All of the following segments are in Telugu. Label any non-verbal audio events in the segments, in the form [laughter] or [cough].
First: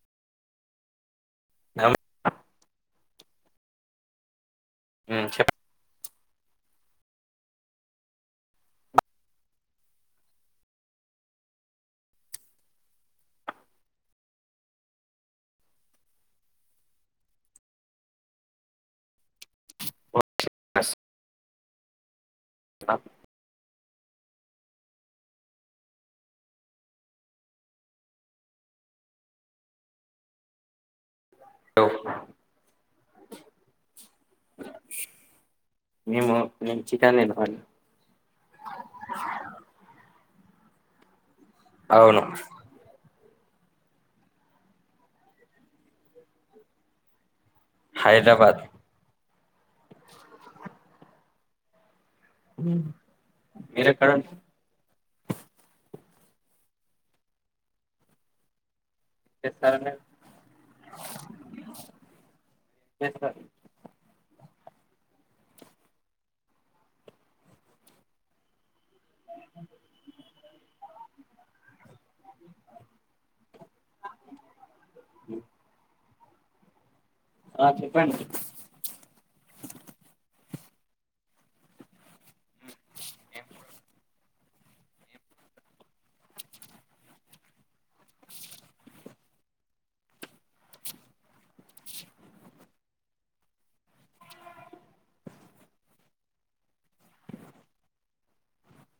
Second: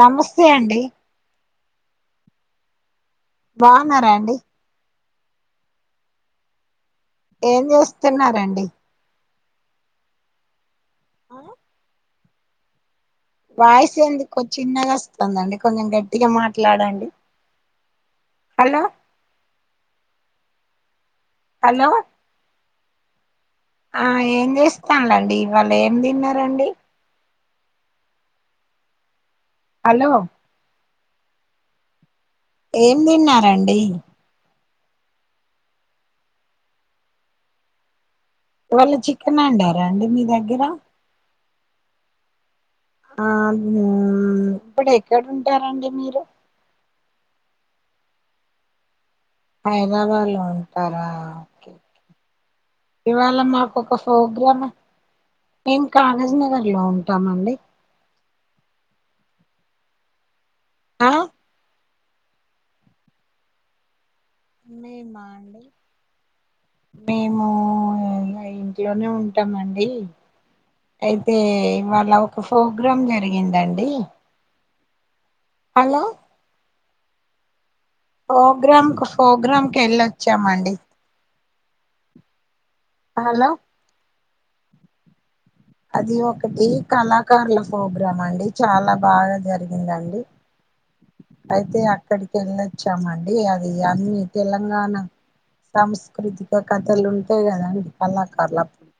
నమస్తే అండి నమ బావున్నారా అండి ఊ చెప్పు ఏం చేస్తున్నారండి ఆ వాయిస్ ఎందుకు చిన్నగా వస్తుందండి కొంచెం గట్టిగా మాట్లాడండి హలో హలో అ ఆ ఏం చేస్తాలేండి ఇవాళ ఏం తిన్నారండి హలో లో ఏం తిన్నారండి మేమ మేము చికెన్ తిన్నామండి ఇవాళ్ళ చికెన్ వండారా అండి మీ దగ్గర అవును ఆ ఇప్పుడు ఎక్కడుంటారండి మీరు హైదరాబాద్ హైదరాబాద్ లో ఉంటారా ఓకే ఓకే ఇవ్వాళ మాకు మీరు ఒక ఎక్కడ ఫోగ్రాం ఏం కానాజీ నగర్ లో ఉంటామండి [unintelligible] ఆ [unintelligible] మేమా అండి మేము ఇగ ఇంట్లోనే ఉంటామండి అయితే ఇవ్వాళ ఒక ఫోగ్రాం జరిగిందండి హ్ హలో ఆ చెప్పండి ప్రోగ్రాంకు ప్రోగ్రాంకి వెళ్ళొచ్చామండి హలో అది ఒకటి కళాకారుల ప్రోగ్రాం అండి చాలా బాగా జరిగిందండి అయితే అక్కడికి వెళ్ళొచ్చామండి అది అన్నీ తెలంగాణ సాంస్కృతిక కథలు ఉంటాయి కదండి కళాకార్లప్పుడు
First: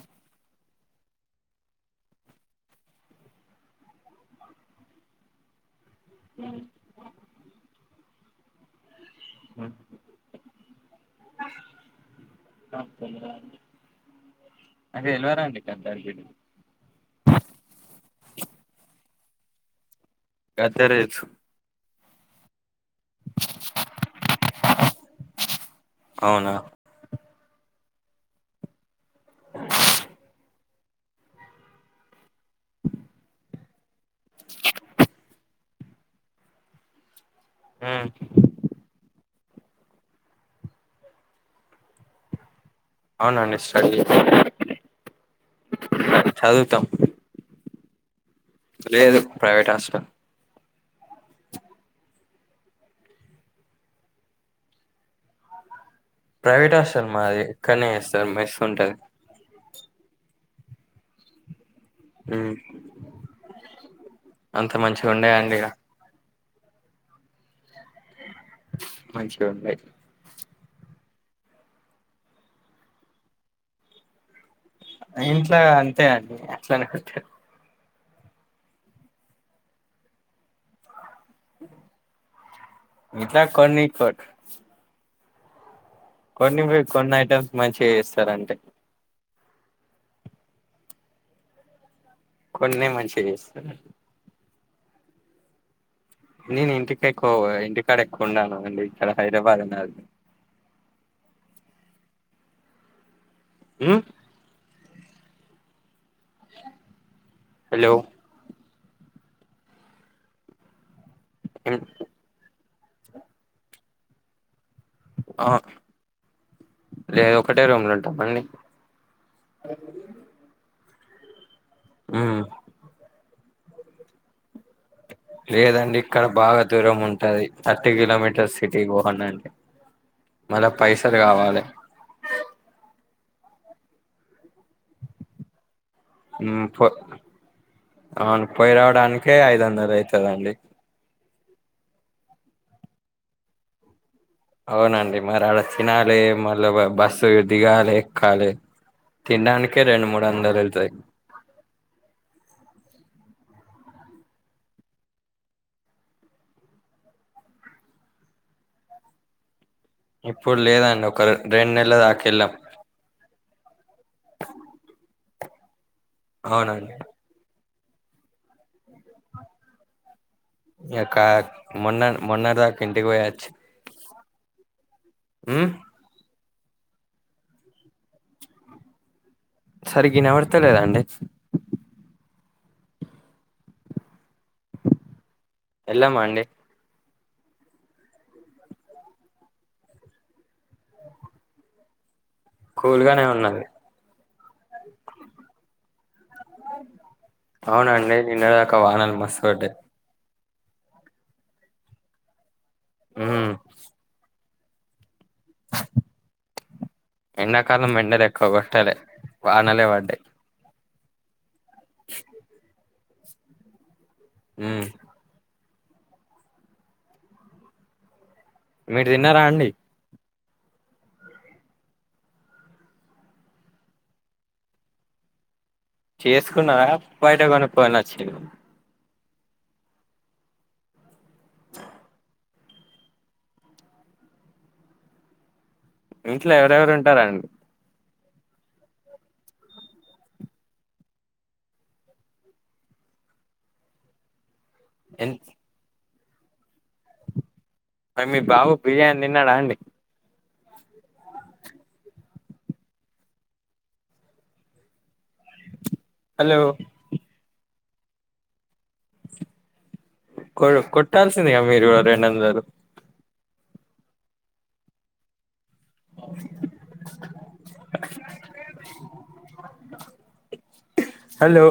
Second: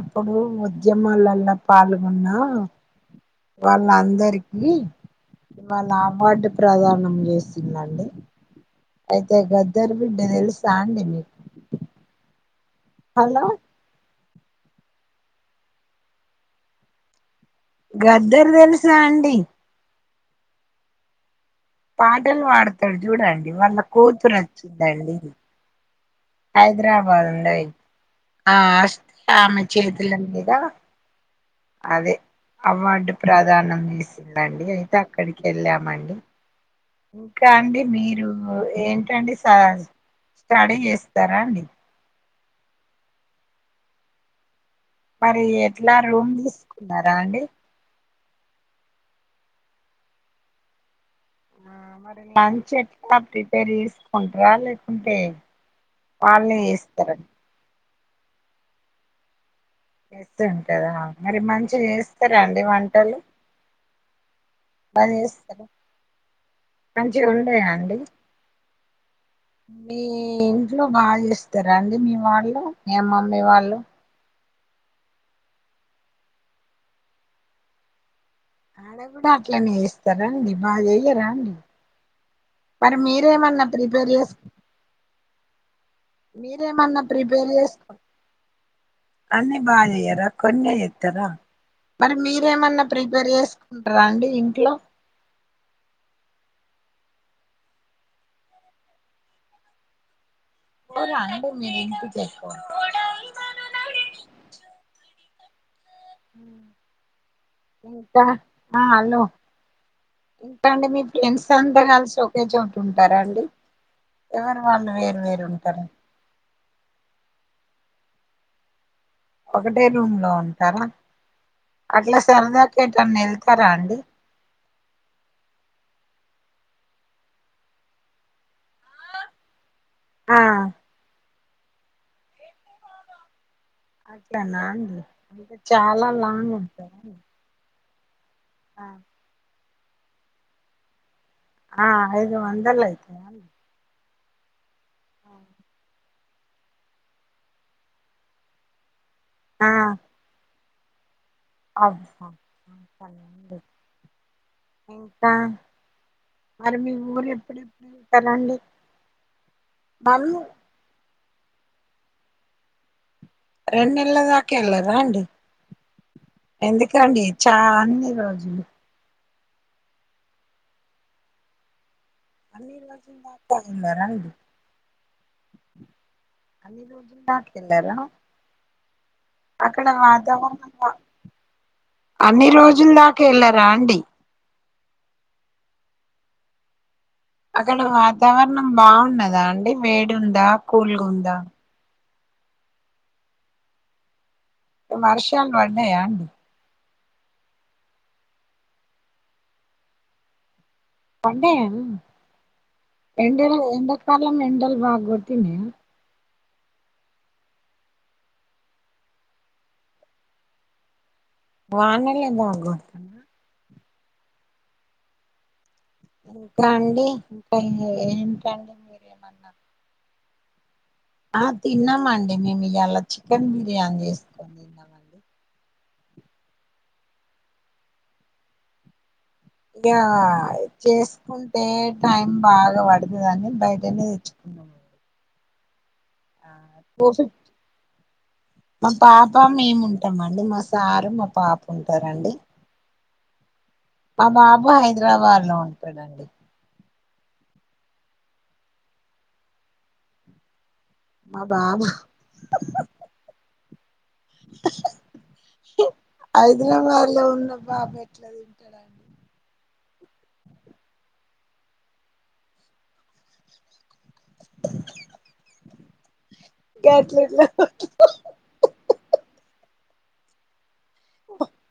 అప్పుడు ఉద్యమాలలో పాల్గొన్న వాళ్ళ అందరికి ఇవాళ అవార్డు ప్రధానం చేస్తుందండి అయితే గద్దర్ బిడ్డ తెలుసు [unintelligible] [unintelligible] అంటే ఎలివర అండి గద్దర్ బిడ్డ గద్దర్ తెలుసా అండి గతర్ తెలుసు పాటలు పాడతాడు చూడండి వాళ్ళ కోతురు వచ్చిందండి అవునా హైదరాబాద్ ఉండది ఆ ఆస్తి ఆమె చేతుల మీద అదే అవార్డు ప్రధానం చేసిందండి అయితే అక్కడికి వెళ్ళామండి ఇంకా అండి మీరు ఏంటండి స్టాడి చేస్తారా అండి అవునండి సీ మరి ఎట్లా రూమ్ తీసుకున్నారా అండి లేదు ప్రైవేట్ హాస్టల్ ఆ మరి లంచ్ ఎట్లా ప్రిపేర్ చేసుకుంటార లేకుంటే వాళ్ళే ప్రైవేట్ హాస్టల్ చేస్తారా మాది కానీ ఎక్కనే మెస్ ఉంటది మెస్సు ఉంటదా మరి మంచి మంచిగ చేస్తారా అండి వంటలు అంత బా మంచిగా ఉండేయండి ఇక చేస్తారా మంచిగా ఉండయా అండి మంచిగా ఉండే మీ ఇంట్లో బా చేస్తారా అండి మీ వాళ్ళు మీ అమ్మ మీ వాళ్ళు ఇంట్లో అంతే అండి అట్లే అనుకుంటారు ఆడ కూడా అట్లనే చేస్తారా అండి బాగా చెయ్యరా అండి మరి ఇంట్లో మీరేమన్నా కొన్ని ప్రిపేర్ కొ చేస్ కొన్ని వి- మీరేమన్నా కొన్ని ఐటమ్స్ ప్రిపేర్ చేస్ మంచిగా చేస్తారంటే అన్ని బా చేయరా కొన్నే చేత్తర మరి మీరేమన్నా కొన్ని మంచిగా ప్రిపేర్ చేస్తారు చేసుకుంటారా అండి ఇంట్లో నేను ఇంటికి ఎక్కువ ఇంటికాడ ఎక్కువ ఉండను కదండీ ఇక్కడ హైదరాబాద్ [unintelligible] [inaudible] మ్మ్ హలో దా హలో [unintelligible] మీ ఫ్రెండ్స్ అంతా ఉమ్, కలిసి ఒకే చోటు ఉంటారా అండి ఎవరు వాళ్ళు వేరు వేరు ఆ ఉంటారా లేదు ఒకటే రూమ్ లో ఉంటాం అండి ఒకటే రూమ్ లో ఉంటారా అట్లా ఉమ్, సరదాగా ఎటైనా వెళ్తారా అండి లేదండి ఇక్కడ బాగా దూరం ఉంటది థర్టీ కిలోమీటర్స్ సిటీ పోవాలి అండి ఆ మళ్ళ పైసలు కావాలి అదేనా అండి చాలా లాంగ్ ఉమ్, పో- ఉంటారు అవును పోయి రావడానికే ఐదు వందలు అయితుందండి ఆ ఐదు వందలు అయితుంది అవునండి మరి అడ తినాలి మళ్ళీ బస్సు దిగాలి, ఎక్కాలి తినడానికే రెండు, మూడు వందలు వెళ్తాయి అబ్బో ఇంకా మరి మీ ఊరు ఎప్పుడెప్పుడు [inaudible] కదండీ ఇప్పుడు లేదండి ఒక రెండు నెలల తాకెళ్ళాం రెండు నెల్ల దాకా ఎల్లారా అండి అవునండి ఎందుకండి చా అన్ని రోజులు ఇంకా మొన్న మొన్న అన్ని దాక ఇంటికి రోజుల పోయచ్చ్ దాకా వెళ్ళరా అండి మ్మ్ [unintelligible] అక్కడ సరిగ్గా వాతావరణం వినబడతలేదండి అన్ని రోజులు ఇందాకే ఎల్లరా అండి వెళ్ళామండి అక్కడ వాతావరణం బాగున్నదా అండి వేడుందా, కూల్గా ఉందా కూల్గానే ఉన్నది వర్షాలు పడ్డాయా అండి అవును అండి నిన్న దాక వానాల మస్తు ఒకటే పడ్డాయ అండి ఉమ్ ఎండలు ఎండాకాలం ఎం డలు బాగొడ్తున్నాయా ఎండాకాలం ఎండలు ఎక్కువ కొట్టలే వానలే పడ్డాయి వానలే [unintelligible] మ్మ్ ఇంకా అండి ఇంకా ఏంటండి మీరు తిన్నారా మీరేమన్న అండి ఆ తిన్నామండి మేము ఇయాలా చికెన్ బిర్యానీ చేసుకొని తిన్నామండి చేసుకున్నారా బయట కొనుక్కొని వచ్చిర్ర ఇంకా చేసుకుంటే టైం బాగా పడుతదని బయటనే తెచ్చుకున్నాం మ్మ్ ఇంట్లో ఎవరెవరు ఫిఫ్ ఉంటారండి మా పాప మేము ఉంటామండి. మా సారు, మా పాప ఉంటారండి మా బాబు ఎన్- హైదరాబాద్ లో ఉంటాడండి మరి మీ బాబు బిర్యానీ తిన్నాడా అండి మా బాబ హలో హైదరాబాద్ లో ఉన్న బాబ ఎట్లా తింటాడండి కొ కొట్టాల్సిందిగా మీరు రెంందరూ గట్లట్ల హలో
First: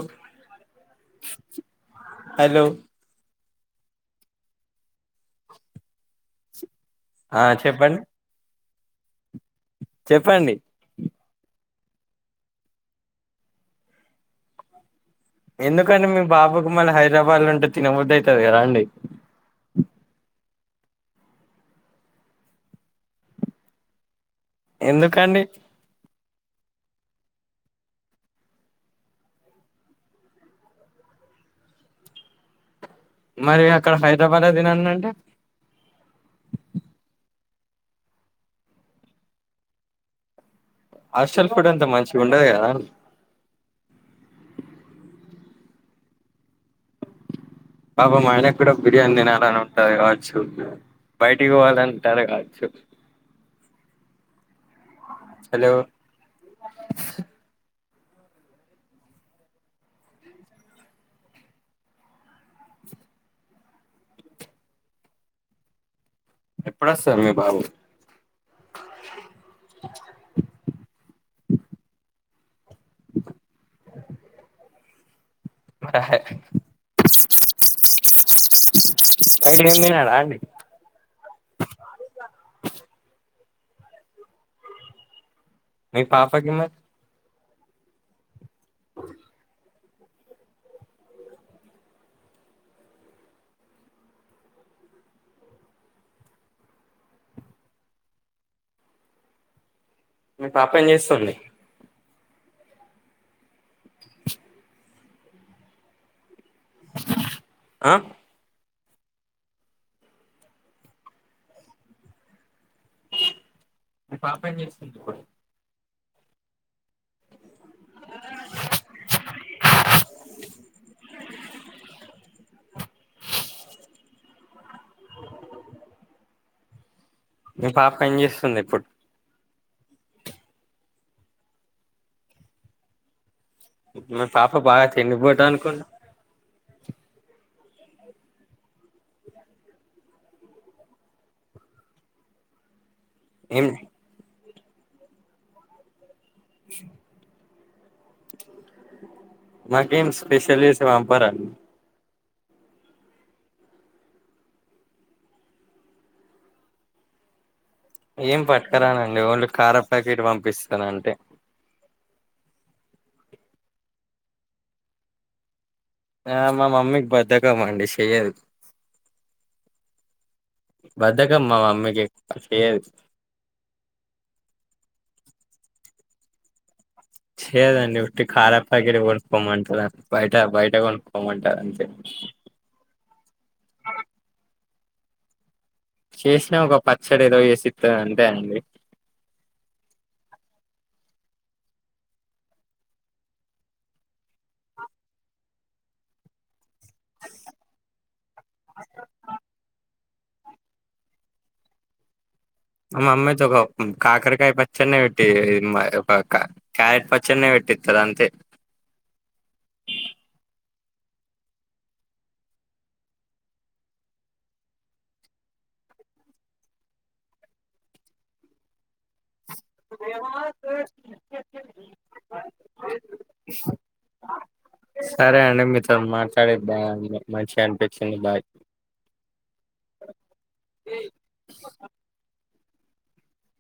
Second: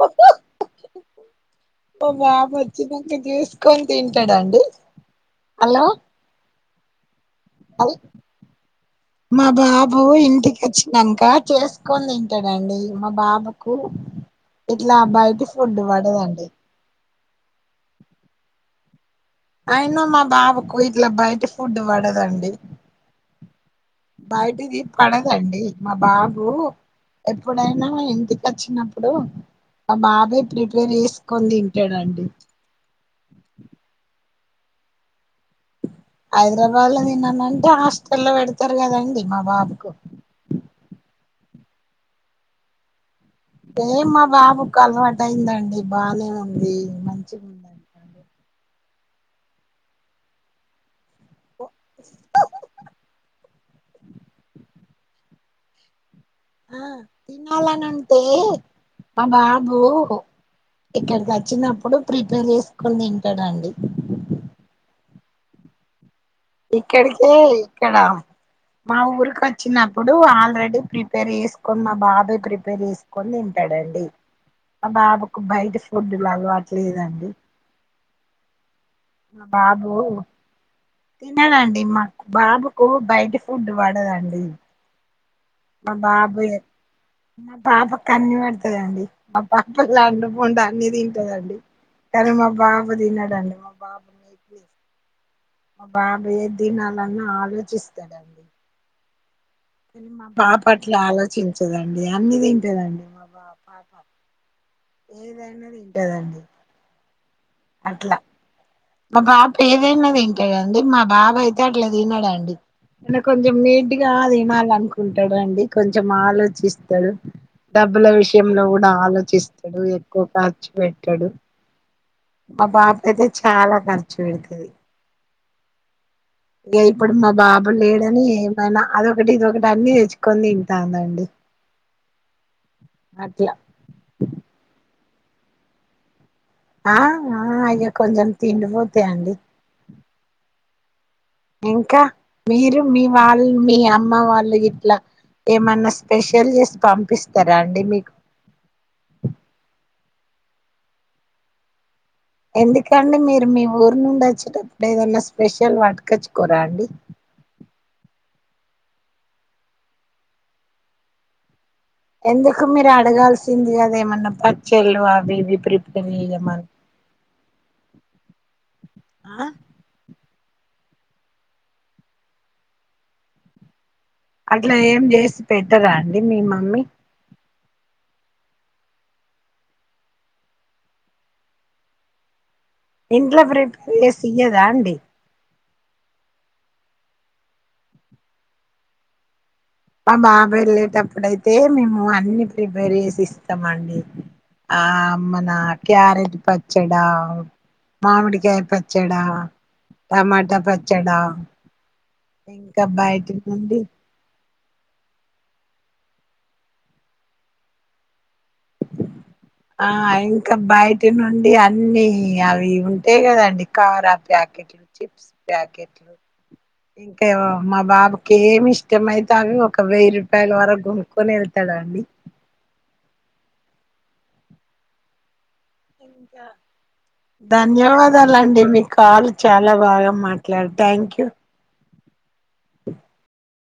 ఓ బాబు హలో వచ్చినినాక చూసుకొని తింటాడంండి హలో ఆ హల్ చెప్పండి మా బాబు చెప్పండి ఇంటికి వచ్చినాంక చేసుకొని తింటాడంండి మా బాబుకు ఇట్లా బయటి ఫుడ్ ఎందుకంటే మీ పడదండి బాబుకు మళ్ళీ హైదరాబాద్ లో ఉంటే తినబదు అవుతంది కదా అండి అయిన మా బాబుకు వీట్లో బయట ఫుడ్ పడదండి బయటిది ఎందుకండి పడదండి మా బాబు ఎప్పుడైనా ఇంటికి వచ్చినప్పుడు ఆ బాబాయ ప్రిపేర్ చేసుకొని తింటాడంండి మరి అక్కడ హైదరాబాద్ తినల్ల అంటే హైదరాబాద్ లో తన్నానంటే హాస్టల్లో పెడతారు కదండి మా బాబుకు హస్టల్ ఫుడ్ ఇంత మంచిగా ఉండదు కదా ఏం మా బాబుకు అలవాటు అయిందండి బానే ఉంది మంచిగా పాబా ఉందండి మయళకి కూడా బిర్యానీ తినాలని ఉంటుంది కావచ్చు బయ పట్టుకోవాలంటారు కాచ్చు హలో ఆ తినాలనంతే మా బాబు ఇక్కడికి వచ్చినప్పుడు ప్రిపేర్ చేసుకొని తింటాడంండి ఎప్పుడొస్తారు ఇక్కడిక మీ బాబు ఇక్కడ మా ఊరిక వచ్చినప్పుడు ఆల్రెడీ ప్రిపేర్ చేసుకొని మా బాబు పెర వేసుకొని తింటాడండి ఆ బాబుకు బయట ఫుడ్డు దు అట్లేదండి నైట్ ఏం బాబు తినడా అండి తిన్నాాలండి మాకు బాబుకు బయట ఫుడ్డు వాడేదండి మ పాపా కిమత్ మా పాప కన్ని పడుతుదండి మా పాప అండు పండు అన్ని తింటదండి కే మా బబు తినాడి మా బప మీ ప మా బాబయే తినాలన్నా ఆలోచిస్తాడండి అని మా మీ పాప ఏం బాబట్ల చేస్తుంది ఆలోచించదండి అన్నిదింటదండి మా బా పాప ఏదైనాదింటదండి ఆ అట్లా మా బాబా ఏదైనా తింటాడుండి మా బాబా అయితే అట్లా తినడాండి నన కొంచెం నీట్గా మీ పాప ఏం తినాల చేస్తుంది ఇప్పుడు అనుకుంటాడుండి కొంచెం ఆలోచిస్తాడు డబ్బుల విషయంలో కూడా ఆలోచిస్తాడు ఎక్కువ ఖర్చు పెట్టాడు మా బాబ అయితే చాలా ఖర్చు పెడుతుది ఇక ఇప్పుడు మా మీ బాబు పాప ఏం లేడని చేస్తుంది ఏమైనా ఇప్పుడు అదొకటి ఇదికీటి అన్నీ తెచ్చుకొని ఇంతాందండి అట్లా తండిపోట అనుకోం ఆ ఆ అయక కొంచెం తిండిపోతా అండి ఇంకా మీరు మీ వాళ్ళ మీ ఏం అమ్మ వాళ్ళు ఇట్లా ఏమైన్నా స్పెషల్ చేసి పంపిస్త స్తరా అండి మీ సెపెషల్ చేసి పంపారా ఎందుకండి మీరు మీ ఊరు నుండి వచ్చేటప్పుడు ఏదన్నా స్పెషల్ వాటుకచ్చుకోరా అండి ఏం పట్కరానండి ఓన్లీ కార ప్యాకెట్ పంపిస్తానంటే ఎందుకు మీరు అడగాల్సింది కదా ఏమన్నా పచ్చళ్ళు అవి ఇవి ప్రి ఆ మా మమ్మీకి బద్దకమండి చెయ్యదు ఆ బద్దకం మ మమ్మికి చేయది అట్లా ఏం చేసి పెట్టదా అండి మీ మమ్మీ చేయ్యదండి ఉట్టి కర ప్యాకెట్ కొనుక్కోమంటది అద్ బైట బైట కొనుక్కోమ్మంటాది అంతే ఇంట్లో ప్రిపేర్ చేసి ఇయ్యదా అండి చేసినా ఒక పచ్చడ ఏదో చేసిస్తది అంతే అండి ఆ బాబెళ్ళేటప్పుడైతే మేము అన్ని ప్రిపేర్ చేసి ఇస్తామండి ఆ అమ్మనా క్యారెట్ ప పచ్చడా మామిడికాయ పచ్చడా టమాటా పచ్చడా ఇంకా అ బయటి అమైతోక నుండి కాకరకాయ పచ్ చ్చన్నే పెట్టి మ్ క క్యారెట్ పచ్చన్నే పెట్టితది అంతే ఆ ఇంకా బయటి నుండి అన్నిీ అవి ఉంటై కదండి కారా ప్యా ెట్లు చిప్స్ ప్యాకెట్లు ఇంకా ఏవో మా బాబుకి ఏమి ఇష్టమై తె అవి ఒక వెయ్యి రూపాయల వరకు గునుకుొని వెళ్తాడు అండి సరే అం ఇంకా అనిపించింది బాయ్ ధన్యవాదాలండి మీ కాల్ చాలా బాగా మాట్లా థ్యాంక్ యూ